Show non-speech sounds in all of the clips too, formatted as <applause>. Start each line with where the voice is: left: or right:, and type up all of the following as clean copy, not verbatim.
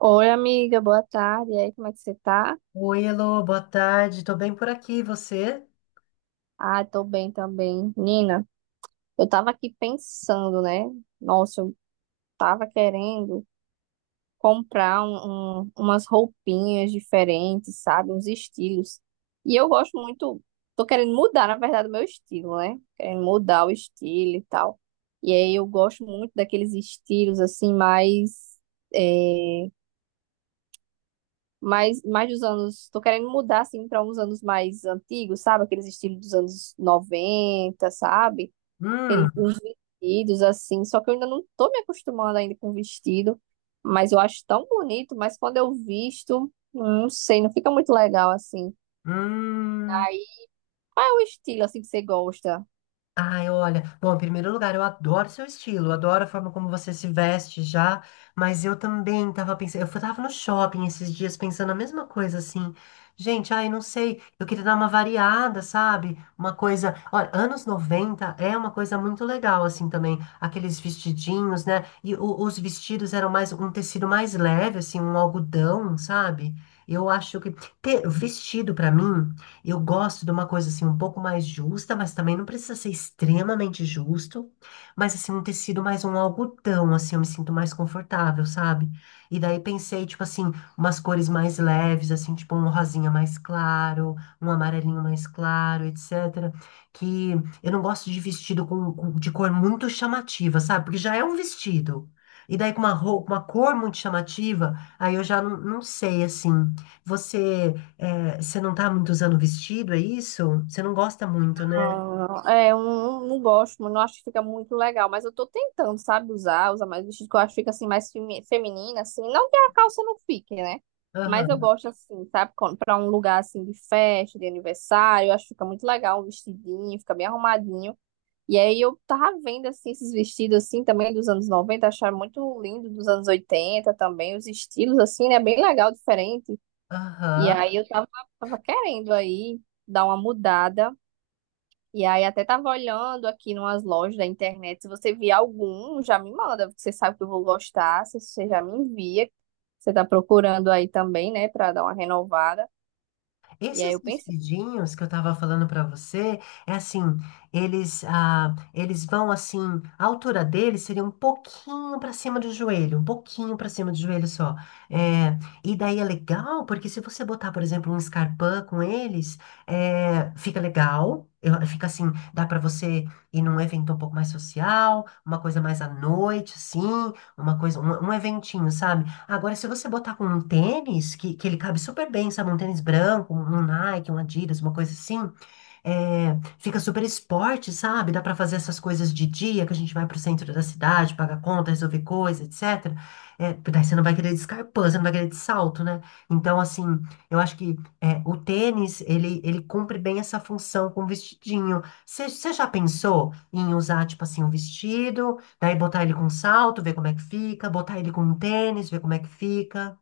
right: Oi, amiga, boa tarde. E aí, como é que você tá?
left: Oi, Elô, boa tarde. Tô bem por aqui, e você?
right: Ah, tô bem também. Nina, eu tava aqui pensando, né? Nossa, eu tava querendo comprar umas roupinhas diferentes, sabe? Uns estilos. E eu gosto muito, tô querendo mudar, na verdade, o meu estilo, né? Querendo mudar o estilo e tal. E aí eu gosto muito daqueles estilos, assim, eh, Mas mais dos anos, tô querendo mudar assim para uns anos mais antigos, sabe? Aqueles estilos dos anos noventa, sabe? Aqueles
left: Hum,
right: uns vestidos assim, só que eu ainda não tô me acostumando ainda com vestido, mas eu acho tão bonito, mas quando eu visto, não sei, não fica muito legal assim.
left: hum.
right: Aí, qual é o estilo assim que você gosta?
left: Ai, olha, bom, em primeiro lugar, eu adoro seu estilo, eu adoro a forma como você se veste já, mas eu também tava pensando, tava no shopping esses dias pensando a mesma coisa, assim, gente, ai, não sei, eu queria dar uma variada, sabe? Uma coisa, olha, anos 90 é uma coisa muito legal, assim, também, aqueles vestidinhos, né? E os vestidos eram mais, um tecido mais leve, assim, um algodão, sabe? Eu acho que ter vestido pra mim eu gosto de uma coisa assim um pouco mais justa, mas também não precisa ser extremamente justo, mas assim um tecido mais um algodão, assim eu me sinto mais confortável, sabe? E daí pensei tipo assim, umas cores mais leves, assim, tipo um rosinha mais claro, um amarelinho mais claro, etc. Que eu não gosto de vestido com de cor muito chamativa, sabe? Porque já é um vestido. E daí com uma roupa, uma cor muito chamativa, aí eu já não sei assim. Você é, você não tá muito usando vestido, é isso? Você não gosta muito, né?
right: Ah, é, eu não, não gosto, mas não acho que fica muito legal, mas eu tô tentando, sabe, usar mais vestido, que eu acho que fica assim mais feminina, assim, não que a calça não fique, né? Mas eu
left: Aham,
right: gosto assim, sabe, pra um lugar assim de festa, de aniversário, eu acho que fica muito legal um vestidinho, fica bem arrumadinho. E aí eu tava vendo assim esses vestidos assim também dos anos 90, acharam muito lindo dos anos 80 também, os estilos assim, né, bem legal, diferente. E
left: aham.
right: aí tava querendo aí dar uma mudada. E aí até tava olhando aqui numas lojas da internet, se você vier algum, já me manda, porque você sabe que eu vou gostar, se você já me envia, você tá procurando aí também, né, pra dar uma renovada. E aí
left: Esses
right: eu pensei,
left: vestidinhos que eu tava falando pra você, é assim, eles, ah, eles vão assim, a altura deles seria um pouquinho pra cima do joelho, um pouquinho pra cima do joelho só. É, e daí é legal, porque se você botar, por exemplo, um escarpin com eles, é, fica legal. Fica assim, dá pra você ir num evento um pouco mais social, uma coisa mais à noite, assim, uma coisa, um eventinho, sabe? Agora, se você botar com um tênis, que ele cabe super bem, sabe? Um tênis branco, um Nike, um Adidas, uma coisa assim, é, fica super esporte, sabe? Dá para fazer essas coisas de dia, que a gente vai pro centro da cidade, paga conta, resolver coisa, etc. É, daí você não vai querer de escarpão, você não vai querer de salto, né? Então, assim, eu acho que é, o tênis, ele cumpre bem essa função com o vestidinho. Você já pensou em usar, tipo assim, um vestido, daí botar ele com salto, ver como é que fica, botar ele com um tênis, ver como é que fica?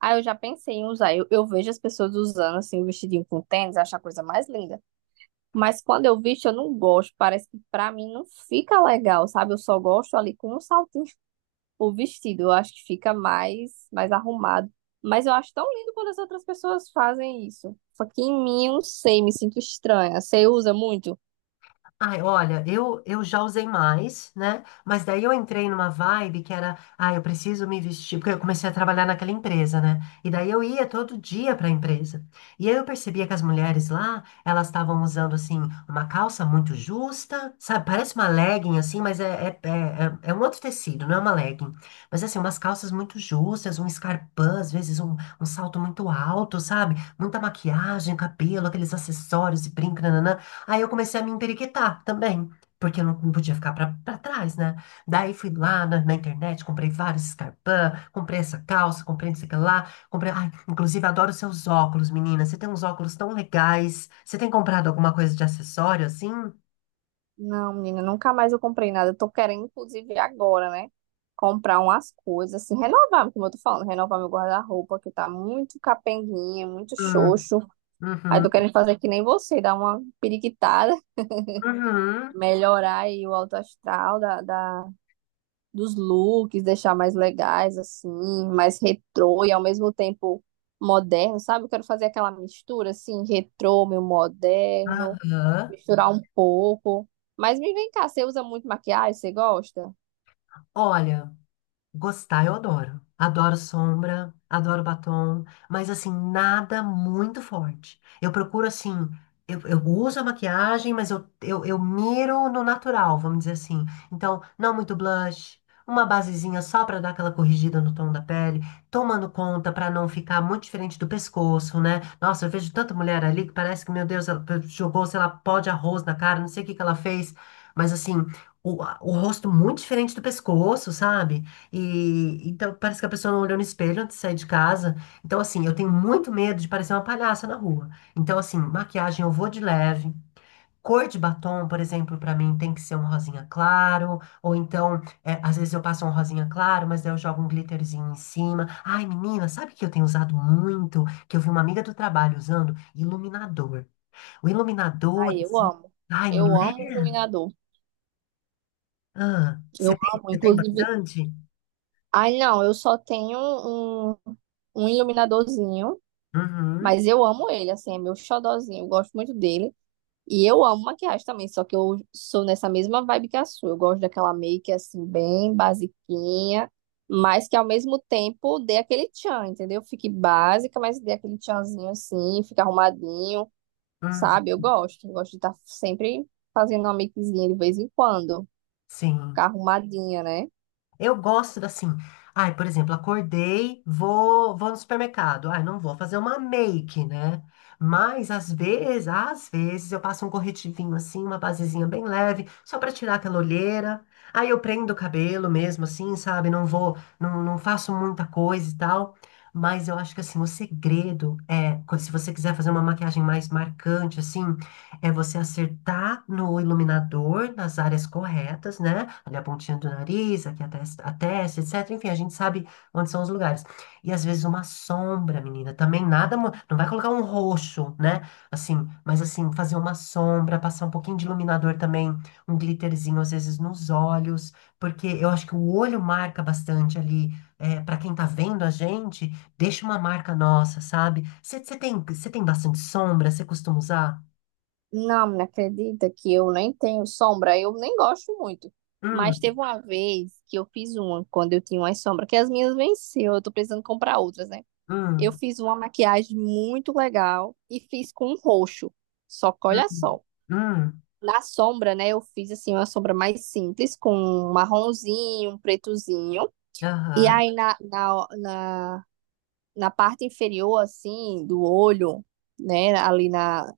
right: ah, eu já pensei em usar, eu vejo as pessoas usando assim, o vestidinho com tênis, acho a coisa mais linda. Mas quando eu visto, eu não gosto, parece que pra mim não fica legal, sabe? Eu só gosto ali com um saltinho o vestido. Eu acho que fica mais arrumado. Mas eu acho tão lindo quando as outras pessoas fazem isso. Só que em mim, eu não sei, me sinto estranha. Você usa muito?
left: Ai, olha, eu já usei mais, né? Mas daí eu entrei numa vibe que era, ah, eu preciso me vestir, porque eu comecei a trabalhar naquela empresa, né? E daí eu ia todo dia para a empresa. E aí eu percebia que as mulheres lá, elas estavam usando, assim, uma calça muito justa, sabe? Parece uma legging, assim, mas é um outro tecido, não é uma legging. Mas, assim, umas calças muito justas, um escarpão, às vezes um salto muito alto, sabe? Muita maquiagem, cabelo, aqueles acessórios e brinco, nananã. Aí eu comecei a me emperequetar também, porque eu não podia ficar pra trás, né? Daí fui lá na internet, comprei vários escarpins, comprei essa calça, comprei não sei o que lá, comprei. Ai, inclusive, adoro seus óculos, menina. Você tem uns óculos tão legais. Você tem comprado alguma coisa de acessório assim?
right: Não, menina, nunca mais eu comprei nada. Eu tô querendo, inclusive, agora, né? Comprar umas coisas, assim, renovar, como eu tô falando, renovar meu guarda-roupa, que tá muito capenguinha, muito
left: Hum,
right: xoxo. Aí
left: uhum,
right: tô querendo fazer que nem você, dar uma periquitada, <laughs>
left: uhum,
right: melhorar aí o alto astral dos looks, deixar mais legais, assim, mais retrô e ao mesmo tempo moderno, sabe? Eu quero fazer aquela mistura, assim, retrô, meio moderno,
left: aham.
right: misturar um pouco. Mas me vem cá, você usa muito maquiagem? Você gosta?
left: Olha. Gostar, eu adoro. Adoro sombra, adoro batom, mas assim, nada muito forte. Eu procuro assim, eu uso a maquiagem, mas eu miro no natural, vamos dizer assim. Então, não muito blush, uma basezinha só pra dar aquela corrigida no tom da pele, tomando conta pra não ficar muito diferente do pescoço, né? Nossa, eu vejo tanta mulher ali que parece que, meu Deus, ela jogou, sei lá, pó de arroz na cara, não sei o que que ela fez, mas assim, o rosto muito diferente do pescoço, sabe? E então parece que a pessoa não olhou no espelho antes de sair de casa. Então, assim, eu tenho muito medo de parecer uma palhaça na rua. Então, assim, maquiagem eu vou de leve. Cor de batom, por exemplo, pra mim tem que ser um rosinha claro. Ou então, é, às vezes eu passo um rosinha claro, mas daí eu jogo um glitterzinho em cima. Ai, menina, sabe que eu tenho usado muito? Que eu vi uma amiga do trabalho usando iluminador. O iluminador,
right: Ai, eu
left: assim.
right: amo.
left: Ai, não
right: Eu amo
left: é?
right: iluminador.
left: Ah,
right: Eu amo,
left: você tem
right: inclusive.
left: bastante?
right: Ai, não, eu só tenho um iluminadorzinho,
left: Uhum,
right: mas eu amo ele, assim, é meu xodózinho, eu gosto muito dele. E eu amo maquiagem também, só que eu sou nessa mesma vibe que a sua. Eu gosto daquela make assim, bem basiquinha, mas que ao mesmo tempo dê aquele tchan, entendeu? Fique básica, mas dê aquele tchanzinho assim, fica arrumadinho,
left: uhum,
right: sabe? Eu gosto. Eu gosto de estar sempre fazendo uma makezinha de vez em quando, ficar
left: sim.
right: arrumadinha, né?
left: Eu gosto assim. Ai, por exemplo, acordei, vou no supermercado. Ai, não vou fazer uma make, né? Mas às vezes eu passo um corretivinho assim, uma basezinha bem leve, só para tirar aquela olheira. Aí eu prendo o cabelo mesmo assim, sabe? Não vou, não faço muita coisa e tal. Mas eu acho que assim, o segredo é, se você quiser fazer uma maquiagem mais marcante assim, é você acertar no iluminador, nas áreas corretas, né? Ali a pontinha do nariz, aqui a testa, etc. Enfim, a gente sabe onde são os lugares. E às vezes uma sombra, menina, também nada. Não vai colocar um roxo, né? Mas assim, fazer uma sombra, passar um pouquinho de iluminador também, um glitterzinho às vezes nos olhos, porque eu acho que o olho marca bastante ali. É, para quem tá vendo a gente, deixa uma marca nossa, sabe? Você tem bastante sombra, você costuma usar?
right: Não, me acredita que eu nem tenho sombra, eu nem gosto muito. Mas teve
left: Hum,
right: uma vez que eu fiz uma, quando eu tinha uma sombra que as minhas venceu, eu tô precisando comprar outras, né?
left: hum,
right: Eu fiz uma maquiagem muito legal e fiz com roxo. Só que olha
left: hum,
right: só,
left: hum.
right: na sombra, né, eu fiz assim uma sombra mais simples, com um marronzinho, um pretozinho. E
left: Aham.
right: aí na parte inferior, assim, do olho, né,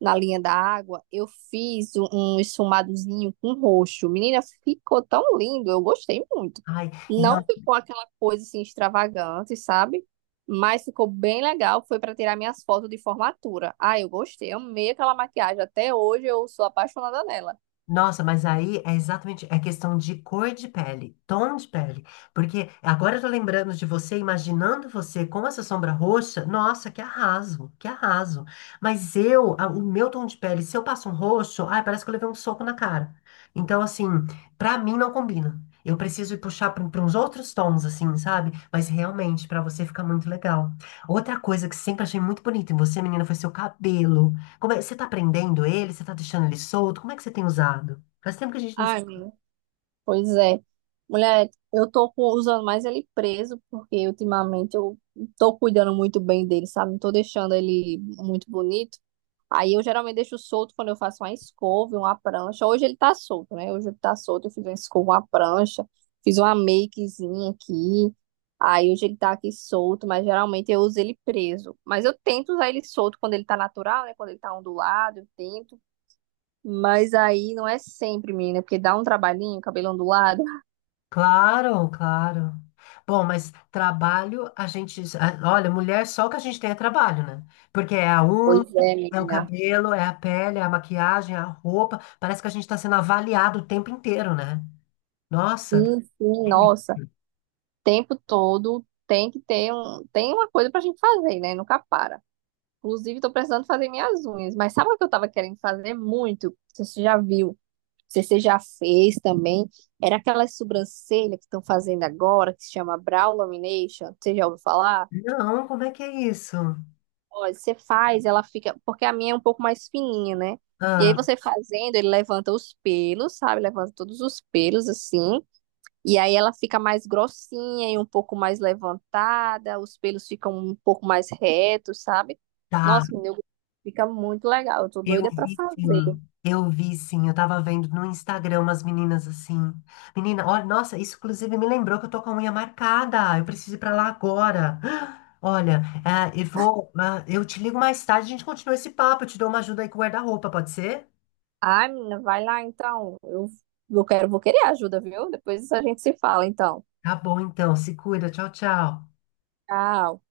right: na linha da água, eu fiz um esfumadozinho com roxo. Menina, ficou tão lindo, eu gostei muito.
left: Ai, e não,
right: Não ficou aquela coisa assim extravagante, sabe? Mas ficou bem legal. Foi para tirar minhas fotos de formatura. Ah, eu gostei, amei aquela maquiagem. Até hoje eu sou apaixonada nela.
left: nossa, mas aí é exatamente é questão de cor de pele, tom de pele. Porque agora eu tô lembrando de você, imaginando você com essa sombra roxa. Nossa, que arraso, que arraso. Mas eu, o meu tom de pele, se eu passo um roxo, ai, parece que eu levei um soco na cara. Então, assim, pra mim não combina. Eu preciso ir puxar para uns outros tons, assim, sabe? Mas realmente, pra você fica muito legal. Outra coisa que sempre achei muito bonita em você, menina, foi seu cabelo. Como é, você tá prendendo ele? Você tá deixando ele solto? Como é que você tem usado? Faz tempo que a gente não se...
right: Ai, menina, pois é. Mulher, eu tô usando mais ele preso, porque ultimamente eu tô cuidando muito bem dele, sabe? Não tô deixando ele muito bonito. Aí eu geralmente deixo solto quando eu faço uma escova e uma prancha. Hoje ele tá solto, né? Hoje ele tá solto, eu fiz uma escova, uma prancha, fiz uma makezinha aqui. Aí hoje ele tá aqui solto, mas geralmente eu uso ele preso. Mas eu tento usar ele solto quando ele tá natural, né? Quando ele tá ondulado, eu tento. Mas aí não é sempre, menina, porque dá um trabalhinho, cabelo ondulado.
left: Claro, claro. Bom, mas trabalho, olha, mulher, só o que a gente tem é trabalho, né? Porque é a unha,
right: Pois é,
left: é o
right: menina.
left: cabelo, é a pele, é a maquiagem, é a roupa. Parece que a gente tá sendo avaliado o tempo inteiro, né? Nossa.
right: Sim, sim, nossa. Tempo todo tem que ter um, tem uma coisa pra gente fazer, né? Nunca para. Inclusive, tô precisando fazer minhas unhas. Mas sabe o que eu tava querendo fazer muito? Não sei se você já viu? Não sei se você já fez também? Era aquelas sobrancelhas que estão fazendo agora, que se chama brow lamination. Você já ouviu falar?
left: Não, como é que é isso?
right: Olha, você faz, ela fica. Porque a minha é um pouco mais fininha, né? E aí
left: Ah,
right: você fazendo, ele levanta os pelos, sabe? Levanta todos os pelos assim. E aí ela fica mais grossinha e um pouco mais levantada, os pelos ficam um pouco mais retos, sabe?
left: tá.
right: Nossa, menina, fica muito legal. Eu tô
left: Eu
right: doida pra
left: vi sim,
right: fazer.
left: eu vi sim. Eu tava vendo no Instagram umas meninas assim. Menina, olha, nossa, isso inclusive me lembrou que eu tô com a unha marcada. Eu preciso ir pra lá agora. <gasps> Olha, eu vou. Eu te ligo mais tarde, a gente continua esse papo. Eu te dou uma ajuda aí com o guarda-roupa, pode ser?
right: Ai, menina, vai lá então. Eu quero, vou querer ajuda, viu? Depois a gente se fala, então.
left: Tá bom, então. Se cuida. Tchau, tchau.
right: Tchau.